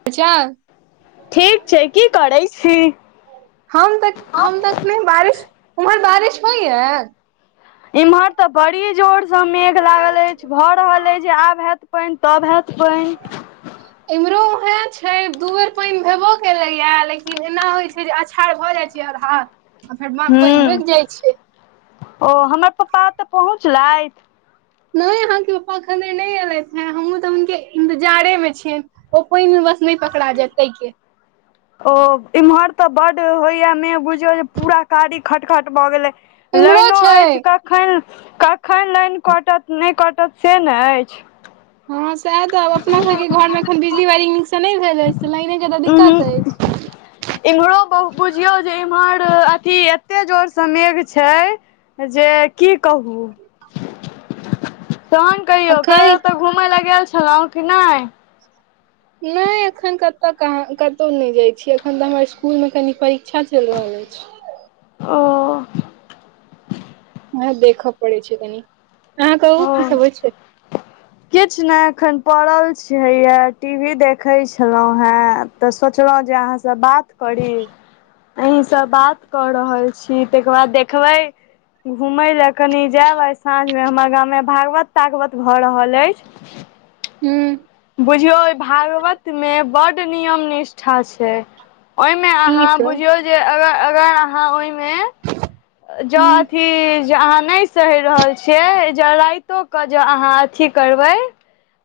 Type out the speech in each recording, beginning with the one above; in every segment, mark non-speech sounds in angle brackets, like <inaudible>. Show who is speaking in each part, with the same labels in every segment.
Speaker 1: <unintelligible>
Speaker 2: ठीक छै की करै छी
Speaker 1: हम तऽ हम तऽ एखने बारिश उमहर बारिश होय य
Speaker 2: इम्हर ते बड़ी जोर से मेघ लागल अछि भऽ रहल अछि जे आब हैयत आब होयत पइन तब हेत पानि
Speaker 1: एम्हरो उहे छै दू बेर पानि भेबो केले या लेकिन एना होय छै जे अछाड़ भए जाय छै र हाथ आ फेर म पानि
Speaker 2: हूँ
Speaker 1: रुकि जाइ छै
Speaker 2: ओ हमर पप्पा तऽ पहुँचलथि
Speaker 1: नहि अहाँके पापा एखन नहि एयलथि हे हमहूँ तऽ हुनके इन्तजारे मे छियनि ओ कोइ मे बस नहि पकड़ा जेय तैके
Speaker 2: ओ इम्हर तऽ बड होइया मे बुझियौ जे पूरा कारी खटखट भऽ गेले
Speaker 1: इम्हरो
Speaker 2: लाइनो
Speaker 1: छै
Speaker 2: अछि कखन कखन लाइन कटत नहि कटत से ने अछि
Speaker 1: हँ सएह त अपना सबके घर मे एखन बिजली व नसँ नहि भेल अछि से लाइने के तऽ
Speaker 2: उहूँ
Speaker 1: दिक्कत अछि
Speaker 2: इम्हरो बहु बुझियौ जे इम्हर अथी एते जोर से मेघ छै जे की कहू तहन कहियो
Speaker 1: अखन
Speaker 2: तऽ घुमय लए गेल छलहुँं कि नहि
Speaker 1: नहि एखन कतऽ कहाँ कतहु नहि जाइ छी एखन तऽ हमर स्कूल मे कनि परीक्षा चलि रहल अछि
Speaker 2: ओ
Speaker 1: ह देखऽ पड़ै छै कनि अहाँ
Speaker 2: ओ
Speaker 1: कहू की सब हो छै
Speaker 2: किछु नहि एखन पड़ल छैैय टी वी देख खै छलहुँ हेँ तऽ सोचलहुँ जे अहाँसँ बात करी अहीं सब बात कर रहल छी तकर बाद देखबे घूमे ला कनि जायब आ साँझ मे हमरा गाम मे भागवत तागवत भऽ रहल अछि
Speaker 1: हू
Speaker 2: बुझियौ भागवत मे बड नियम निष्ठा छै ओहि में
Speaker 1: की
Speaker 2: अहाँ
Speaker 1: सब
Speaker 2: बुझियो जे अगर अगर अहाँ ओहि मे जो
Speaker 1: हूं
Speaker 2: अथी जे अहाँ नहि सहि रहल छियै जे रातो के जे अहाँ अथी करबै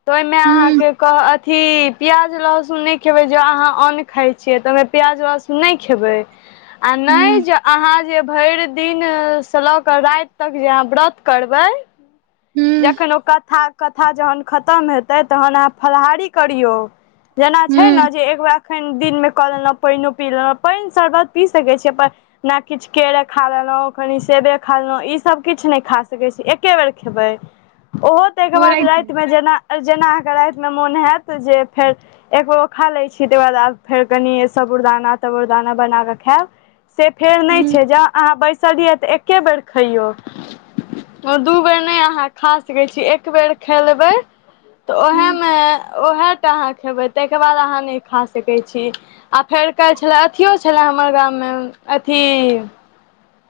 Speaker 2: तऽ ओहिमे
Speaker 1: हूं
Speaker 2: अहाँके कह अथी प्याज लहसुन नहि खेबै ज अहाँ अन्न खाइ छियै तऽ ओहिमे प्याज लहसुन नहि खेबै आ नहि
Speaker 1: हूं
Speaker 2: जे अहाँ जे भरि दिन से ल क राति तक जे अहाँ व्रत करबे
Speaker 1: हू
Speaker 2: जखन ओ कथा कथा जखन खतम हेतै तखन अहाँ फलाहारी करियौ जेना छै ने
Speaker 1: हूं
Speaker 2: जे एक बे एखन दिनमे कऽ लेलहुँ पानिओ पी लेलहुँ पानि शरबत पी सकैत छी अपन ने किछु केरे खा लेलहुँ कनि सेबे खा लेलहुँ ईसभ किछु नहि खा सकैत छी एके बेर खेबै ओहो ताहिके
Speaker 1: हो
Speaker 2: बाद
Speaker 1: राति मे
Speaker 2: रातिमे जेना जेना अहाँके रातिमे मोन हत जे फेर एकगो खा लै छी तहिकर बादब फेर कनि साबुरदाना ताबुरदाना बना कऽ खायब से फेर नहि
Speaker 1: हूं
Speaker 2: छै ज अहाँ बैस एके बेर खैयौ दूबे नहि अहाँ खा सकै छी एक बेर खेलबै तऽ
Speaker 1: हूं
Speaker 2: ओएहेमे ओएह कटा अहाँ खेबै ताहिके बाद अहाँ नहि खा सकै छी आ फेर कहाल छलय अथियो छलय हमर गाममे अथी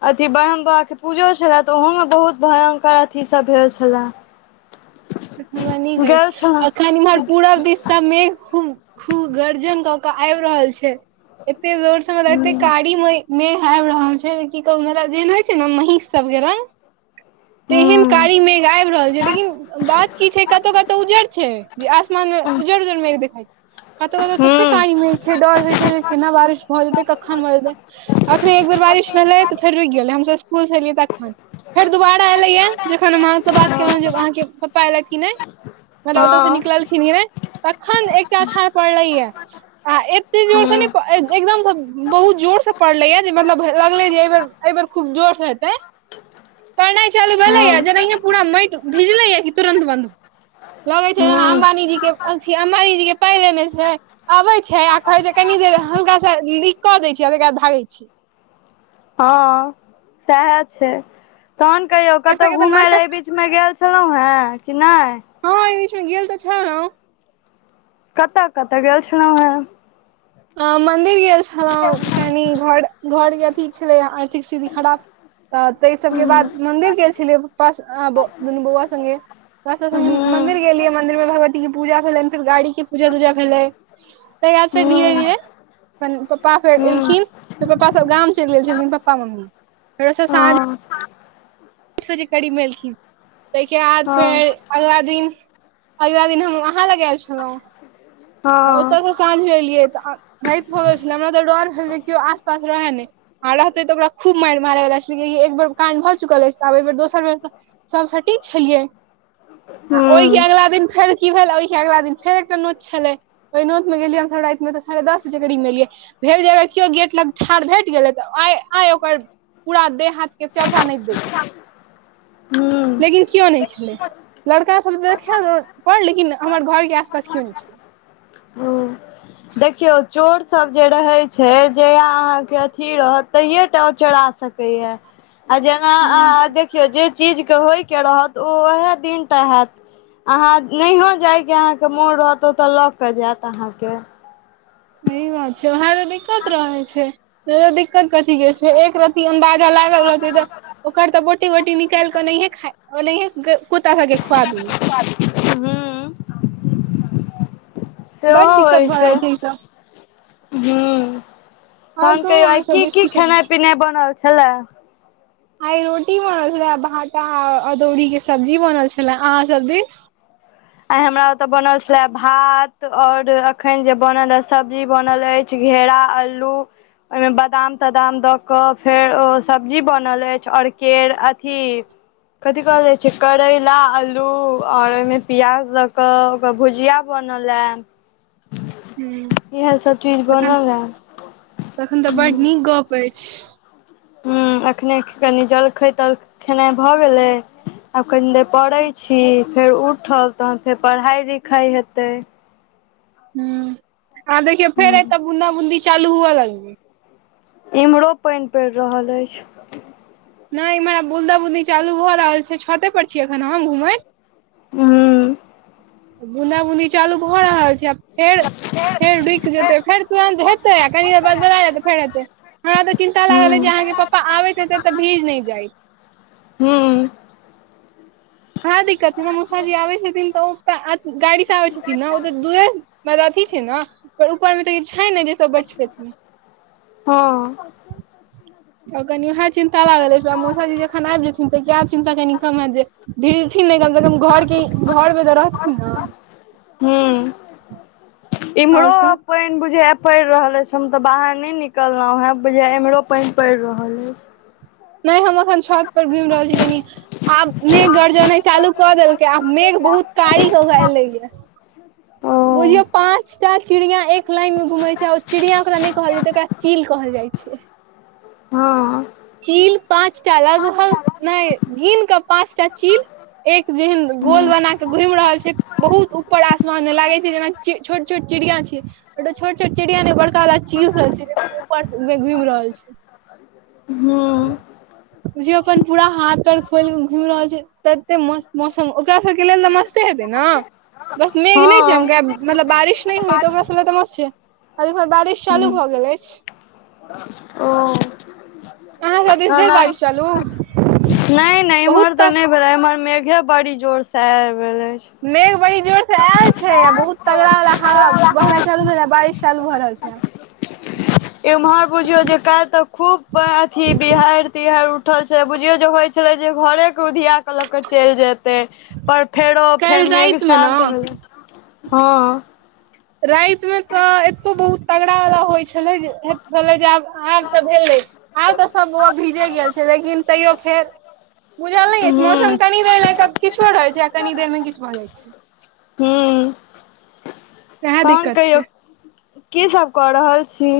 Speaker 2: अथी ब्रह्म बाबा के पूजो छले त ओहो मे बहुत भयंकर अथी सब भेल खेल
Speaker 1: तऽ खब न गै छै
Speaker 2: छलहुँ
Speaker 1: अखान इमहर पूरब दिस सब मेघ खूब खूब गर्जन क के आब रहल छै एतेक जोर से मलब एत कारी में मेघ ख आबि रहल छै की कह म जेहन होइ छै ने महीष सब के रंग तेहन
Speaker 2: हूँ
Speaker 1: कारी मेघ आबि रहल छै लेकिन बात की छै कतहु कतौ उजर छै जे आसमान मे उजर उजर मेघ देखइ छै कतहु कतहु तते
Speaker 2: हूँ
Speaker 1: कानी मिल छै डर होइ छै केना बारिश भऽ जेतै कखन भऽ जेतै अखने एक बेर बारिश भेलै तऽ फेर रुकि गेलै हमसब स्कुलसँ एलियै तखन फेर दुोबारा एलेये जखन हम अहाँं से बात केलहुं जे अहाँ के पा एल कि नहि मतलब ओतय से
Speaker 2: हँ
Speaker 1: निकललखिन कि नहि तखन एकटा अछाड़ पड़ले य आ एते जोर से ने
Speaker 2: हँ
Speaker 1: एकदम बहुत जोर से पड़ले य जे मतलब लगले जे एहि बेर एहि बेर खूब जोर से हेतै पढ़नाइ चलू भेलै
Speaker 2: हूँ
Speaker 1: जेनाे पूरा माटि भिजले या कि तुरन्त बन्द लगे छै
Speaker 2: हूँ
Speaker 1: जेना
Speaker 2: हूँ
Speaker 1: अंबानी जी के अथी अंबानी जी के पाइ लेने छै अबे छै आ कहै छै कनी देर हुनका से लिख कऽ दै छियै ताद भागै छी
Speaker 2: हँ सएह छै तहन कहियौ
Speaker 1: एकर
Speaker 2: कतहु
Speaker 1: सबके तऽ
Speaker 2: घुमे ल
Speaker 1: नाटक छै
Speaker 2: एबी ब मे गेल छलहुँं हेँ कि नहि
Speaker 1: हँ एहि बीचमे गेल तऽ छलहुँ
Speaker 2: कतऽ कतऽ गेल छलहुँ हेँ
Speaker 1: अ मंदिर गेल छलहु कनि घर घर के अथी छलै आर्थिक स्थिति खराब तऽ ताहि सबके बाद मंन्दिर गेल छलियै प्पा दुनू बौआ सङ्गे ब स
Speaker 2: हूँ
Speaker 1: मन्दिर गेलियै मन्दिर मे भगवती पूजा भेलै फेर गाड़ी के पूजा तूजा भेलै ताद फेर धीरे
Speaker 2: हूँ
Speaker 1: धीरे फ पप्पा फेर
Speaker 2: हूँ
Speaker 1: एलखिन फेर पप्पा सब गाम चलि गेल छलखिन पप्पा मम्मी फेर साँझी
Speaker 2: हँ
Speaker 1: आठ बजे करीमे एलखिन ताहिके बाद
Speaker 2: हँ
Speaker 1: फेर अगला दिन अगला दिन हम आहाँ लग एल छलहुँ
Speaker 2: हँ
Speaker 1: ओता स साँझ मे एलियै तऽ राति भ गेल छलै हमरा तऽ डर भेल रह केओ आसपास रहे नहि आ रहते तऽ ओकरा खूब मारि मारेवला छै लेक एक बेर कान भऽ चुकल अछि त आब एहि बेर दोसर बेर तऽ सबस टी छलियै आ ओहिके
Speaker 2: हूँ
Speaker 1: अगिला दिन फेर की भेल ओहिके अगिला दिन फेर एकटा नोत छलै वोई नोथ में गेलियै हमरााति मे त साढ़े दस बजे करीब मे एलियै भेल जे अगर केओ गेट लग ठाढ़ भेट गेलै तऽ आइ आ ओकर पूरा देह हाथ के चर्चा नहि द छै
Speaker 2: हूँ
Speaker 1: लेकिन कओ नहि छलै लड़कासभ तऽ देख पर लेकिन हमर घरके आसपास कओ नहि छलै
Speaker 2: ओ देखिऔ चोर सब जे रहय छै जहिया अहाँके अथी रहत तहिये टा ओ चोरा सक कहिए आ जेना
Speaker 1: हँ
Speaker 2: अहाँ देख जे चीजके होइके रहत ओ ओएह दिनटा हैत अहाँ नहियो जायके अहाँके मोन रहत ओतऽ लऽ के जैत अहाँके
Speaker 1: सही बात छै वएह तऽ दिक्कत रहै छै दिक्कत कथी के छै एक रत अंबाजा लागल रहते तऽ ओकर तऽ बोटी बोटी निकाल कऽ ओनाये खा ओनाये ग कूत्ता सभ के खुआ दियो
Speaker 2: हूं सेहो
Speaker 1: बड दिक्कत
Speaker 2: होइ
Speaker 1: भऽ
Speaker 2: छै
Speaker 1: जाइ ई सब
Speaker 2: हूं
Speaker 1: आओर
Speaker 2: तहन
Speaker 1: कहू
Speaker 2: कहियौ आइ
Speaker 1: अहाँ सब
Speaker 2: की
Speaker 1: दिस
Speaker 2: की
Speaker 1: सब होइ
Speaker 2: खेनाइ
Speaker 1: छै
Speaker 2: पिनाइ बनल छलए <inaudible>
Speaker 1: आइ रोटी बनल छले भटा अदौड़ीक के सब्जी बनल छलए अहाँसभ दिस
Speaker 2: आय हमरा ओताे बनल छले भात और अखन जे बनल सब्जी बनल अछि च घेरा आलू ओइमे बादाम तादाम द कऽ फेर ओ सब्जी बनल अछि और केर अथी कथि कहल जाइ छै करैला आलू ओर ओहिमे पियाज दऽ कऽ ओकर भुजिया बनल यै
Speaker 1: हूँ
Speaker 2: चीज
Speaker 1: तखन
Speaker 2: बनल ए
Speaker 1: तखन तऽ बड नीक गप अछि
Speaker 2: हूँ अखने कनि जलखैत तल खेनाइ भऽ गेलै आब कनि देर पड़े छी फेर उठब तहन फेर पढ़ाइ लिखाइ हेतै
Speaker 1: हूँ आह देखियौ फेर ए
Speaker 2: हूँ
Speaker 1: तऽ बून्दा बूंदी चालू हुए लगलै
Speaker 2: इम्हरो पनि पड़ि रहल अछि
Speaker 1: नहि इमहर बुन्दा बुदी चालू भऽ रहल छै छते पर छीयै अखन हम घुमैत
Speaker 2: हूँ
Speaker 1: बुना बुनी चालू भऽ रहल छै आ फेर फेर रुइक जेतै फेर तुरंत हेतै आ कनि देर बाद बला जेतै फेर एतै हमरा तऽ चिन्ता लागल अछि जे
Speaker 2: हूँ
Speaker 1: अहाँके पप्पा आबैत हेतै तऽ भीज नहि जाइत
Speaker 2: हम्म
Speaker 1: हँ दिक्कत छै मौसा जी आबै छथिन त ओ त गाड़ी से आबै छथि ने ओ तऽ दूर अथी छै ने ऊपर में तऽ ई छै ने जे सब बच पेथिन
Speaker 2: हँ
Speaker 1: उ कनि उएह चिन्ता लागल अछि मौसा जी जखन आबि जेथिन तऽ क चिन्ता कनि कम हैत जे भीड़ थिन ने कम से कम घर के घर मे तऽ रहथिन ने
Speaker 2: हूं
Speaker 1: आओर
Speaker 2: इमरो
Speaker 1: सब
Speaker 2: पनि बुझाय पड़ि रहल अछि हम तऽ बाहर नहि निकलहुॅं हें बुझाय एम्हरो पानि पड़ि रहल अछि
Speaker 1: नय हम अखन छत पर घुमि रहल छी कनी आब मेघ गरजनाइ चालू कऽ देलकै आ मेघ बहुत कारी हो गेल एले यै
Speaker 2: ओ
Speaker 1: बुझियौ पाँचटा चिड़िया एक लाइन में घुम छै ओ चिड़िया ओकरा नय कहल जैते ओकरा चील कहल जाय छै
Speaker 2: हँ
Speaker 1: चील पाँचटा लगभग ने घिन के पाँचटा चील एक जेहन गोल
Speaker 2: हूँ
Speaker 1: बना के घुमि रहल छै बहुत ऊपर आसमान में लागे छै जेना छोट छोट चिड़िया छी छोट छोट चिड़िया ने बड़ काला चील सॅं छै जे उपरघुमि रहल छै
Speaker 2: हं
Speaker 1: जे अपन पूरा हाथ पैर खोल घुमि रहल छै तते मस्त मौसम ओकरा सबके लेल तऽ मस्ते हेतै ने बस मेघ नहि चमकै ब मतलब बारिश नहि होय तऽ ओकराँ सब लेल त मसत छै आब एमहर बारिश चालू भऽ गेल अछि
Speaker 2: ओ
Speaker 1: हँ सब दिस भेल
Speaker 2: ओना
Speaker 1: बारिश चालु
Speaker 2: नहि नहि इम्हर तऽ नहि भेले एम्हर मेघे बड़ी जोर से आबि गेल अछि
Speaker 1: मेघ बड़ी जोर से आयल छै आ बहुत तगड़ावला हावा बहना चलू ह बारिश चालू भरहल छै
Speaker 2: इम्हर बुझियो जे काल तऽ खूब अथी बिहाड़ि तिहारि उठल छल बुझियौ जे होइत छलै जे घरेके उधिया कऽ लऽ कऽ चलि जायत ते पर फेरो
Speaker 1: काल्हि
Speaker 2: फेर मेघ
Speaker 1: रातिमे ने
Speaker 2: शान्त भलइ हँ
Speaker 1: राति में तऽ एतो बहुत तगड़ा वला होइ छलै छलै जे आब आब त भेलै आर तऽ सब भीजे गेल छै लेकिन तैयो फेर बुझल नहि अछि
Speaker 2: हूँ
Speaker 1: मौसम कनी देर लए क किछो रहै छै कनी देर मे किछ भऽ जाइ छै
Speaker 2: हम्म
Speaker 1: वएह दिक्कत छै
Speaker 2: की सब कऽ रहल छी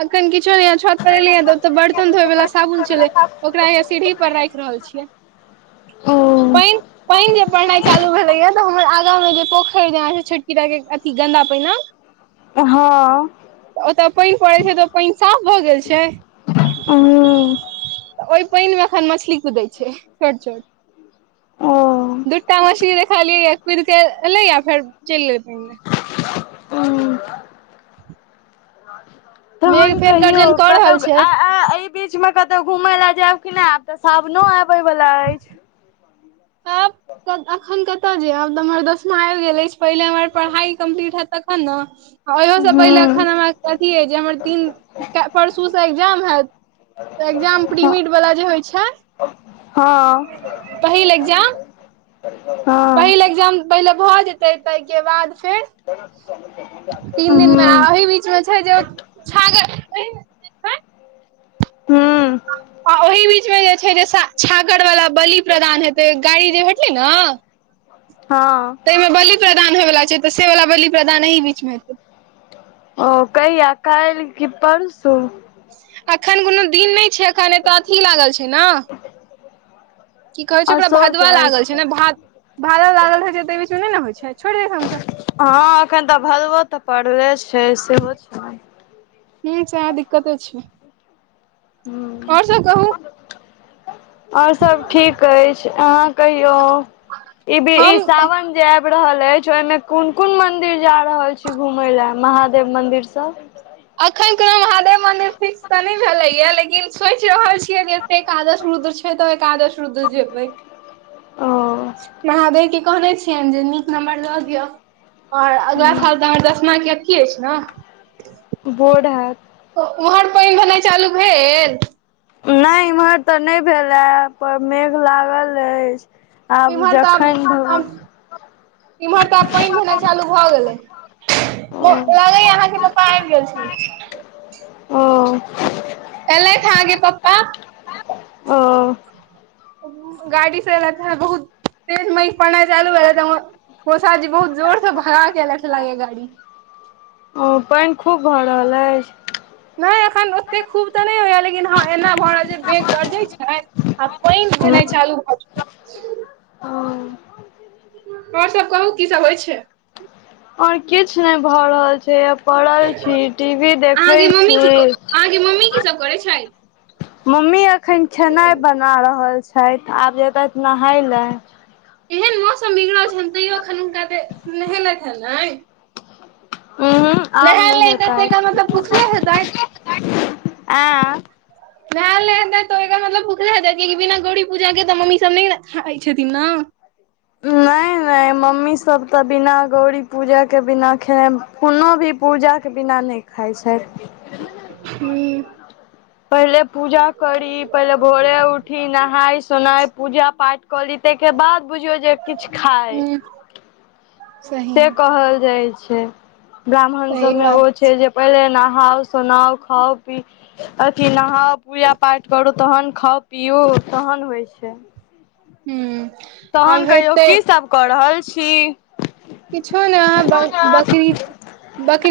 Speaker 1: अखन किछु ने छत पर एलै ह तऽ ओतऽ बर्तन धोय वा साबुन छलै ओकरा यहे सीढ़ी पर राखि रहल छियै
Speaker 2: हँ
Speaker 1: पनि पनि जे पढ़नाइ चालू भेलैए तऽ हमर आगाँमे जे पोख खरीदना छै छोटकीदायके अथि गन्दा पानने
Speaker 2: हँ
Speaker 1: ओतऽ पानि पड़ैत छै तऽ पानि साफ भऽ गेल छै
Speaker 2: ओ
Speaker 1: तऽ ओहि पानि में एखन मछली कुदै छै छोट छोट
Speaker 2: हूँ
Speaker 1: दूटा मछली देखलिय कुद के एले या फेर चले एथिने
Speaker 2: ओ तहन
Speaker 1: मेघ फेर
Speaker 2: कहियौ
Speaker 1: गर्जन कऽ रहल छै
Speaker 2: कतहु बीच में कतौ घूमय ले जायब कि नहि आयब तऽ सावनो आबे वाला अछि
Speaker 1: आब अखन कतय जेयब आब तऽ हमर दसमा आबि गेल अछि पहिले हमर पढ़ाई कम्प्लीट हेत त खन न ओहियो से पहिले
Speaker 2: हूँ
Speaker 1: अखन हमरा कथी हइ जे हमर तीन परसू से एग्जाम हयत तऽ एग्जाम प्रीमेड वाला जे होइ छै
Speaker 2: हँ
Speaker 1: पहील एग्जाम पहिल
Speaker 2: हँ
Speaker 1: एग्जाम पहिले भऽ जेते ताहिके बाद फेर
Speaker 2: हूँ
Speaker 1: में छै जे छै जे छागर
Speaker 2: हं
Speaker 1: आ ओहि बीचमें जे छै जे छागर वला बलि प्रदान हेतै गाड़ी जे भेटलै ने
Speaker 2: हँ
Speaker 1: तइ में बलि प्रदान होयवला छै तऽ से वला बलि प्रदान एही बीच मे हेतै
Speaker 2: ओ कहिया काइल की परसू
Speaker 1: अखन कोनो दिन नहि छै एखन एतऽ अथी लागल छै ने की कहै छै
Speaker 2: आ
Speaker 1: ओकरा
Speaker 2: सोच
Speaker 1: भदवा लागल
Speaker 2: अछि
Speaker 1: छै ने भ भागल लागल रहै छै त बीचमे नहि ने होइ छै छोड़ि जा हमसब
Speaker 2: हँ एखन तऽ भदबो तऽ पड़ले छै सेहो छै
Speaker 1: ह छै दिक्कते छै
Speaker 2: हूँ
Speaker 1: ओर सब कहू
Speaker 2: ओर सब ठीक अछि अहाँ कहियो ई भी ई
Speaker 1: हम
Speaker 2: सावन जे आबि रहल अछि ओहिमे कोन कोन मंदिर जा रहल छी घुमय ल महादेव मंदिर सब
Speaker 1: अखन कोनो महादेव मंदिर फिक्स तऽ नहि भेले या लेकिन सोचि रहल छियै जे एते एकादश रुद्र छै तऽ एकादश रुद्र जेबै
Speaker 2: ओ
Speaker 1: महादेव के कहने छियै जे नीक नम्बर दऽ दियअ आऔर अगिला साल तऽ हमर दसमा के अथी अछि न
Speaker 2: बोर्ड आ
Speaker 1: उम्हर पनि भेनाइ चालू भेल
Speaker 2: नहि इम्हर तऽ नहि भेल‌ यै पर मेघ लागल अछि आब
Speaker 1: इमहर तऽ आब
Speaker 2: जखन
Speaker 1: इमहर तऽ आब पानि भेनाइ चालू भए गेलै
Speaker 2: ओ
Speaker 1: लागैया अहाँके पप्पा आबि गेल छै
Speaker 2: ओ
Speaker 1: एलैथ अहाँके पप्पा
Speaker 2: ओ
Speaker 1: गाड़ी से एलेथ है बहुत तेज मेघ परना चालू भेल तऽ मोसा जी बहुत जोर से भगा कल लागे गाड़ी
Speaker 2: ओ पानि खूब भऽ रहल अछि
Speaker 1: नहि एखन ओते खूब तऽ नहि होया लेकिन हँ एना भड़ रहल जे मेघ गर्जय छै आ पानि देनाइ
Speaker 2: अछि
Speaker 1: चालू भऽ
Speaker 2: हूँ
Speaker 1: आओर सब कहू की सब होइ छै
Speaker 2: और किछु नहि भए रहल छै परल छी टीवी देखे
Speaker 1: अहाँके मम्मी
Speaker 2: छी
Speaker 1: की अहाँके मम्मी की सब करे छै
Speaker 2: मम्मी अखन खेनाइ बना रहल छथि आब जेतथ नहाइ लै
Speaker 1: एहन मौसम बिगड़ल छैन तैयो एखन हुनका ते नहेलथि हे नहि
Speaker 2: उ हूं आब
Speaker 1: हेतैथ
Speaker 2: नहेतै
Speaker 1: तऽ एकर मतलब भुखले हेतैथ
Speaker 2: आ <inaudible>
Speaker 1: भए नहि हेत तऽ ओ मतलब भुखल हेतै कियि कि बिना गौरी पूजा के तऽ मम्मी सब नहि ने खाइ छथिन न
Speaker 2: नहि नहि मम्मी सब तऽ बिना गौरी पूजा के बिना खेनै कोनो भी पूजा के बिना नहि खाइ छै
Speaker 1: हूँ
Speaker 2: पहिले पूजा करी पहिले भोरे उठी नहाय सोनाय पूजा पाठ करी ताहिके बाद बुझियौ जे किछु खाय
Speaker 1: हूँ सही
Speaker 2: से कहल जाइ छै ब्राह्मण सब
Speaker 1: सही
Speaker 2: में ओ
Speaker 1: बात
Speaker 2: छै जे पहिले नहाओ सोनाओ खाउ पी अथी नहाउ पूजा पाठ करू तहन खाउ पियू तहन होइ छै
Speaker 1: हूँ
Speaker 2: तहन
Speaker 1: आब
Speaker 2: कहियौ
Speaker 1: हेतै
Speaker 2: की सभ कऽ रहल छी
Speaker 1: किछो ने अ बकरी बकरी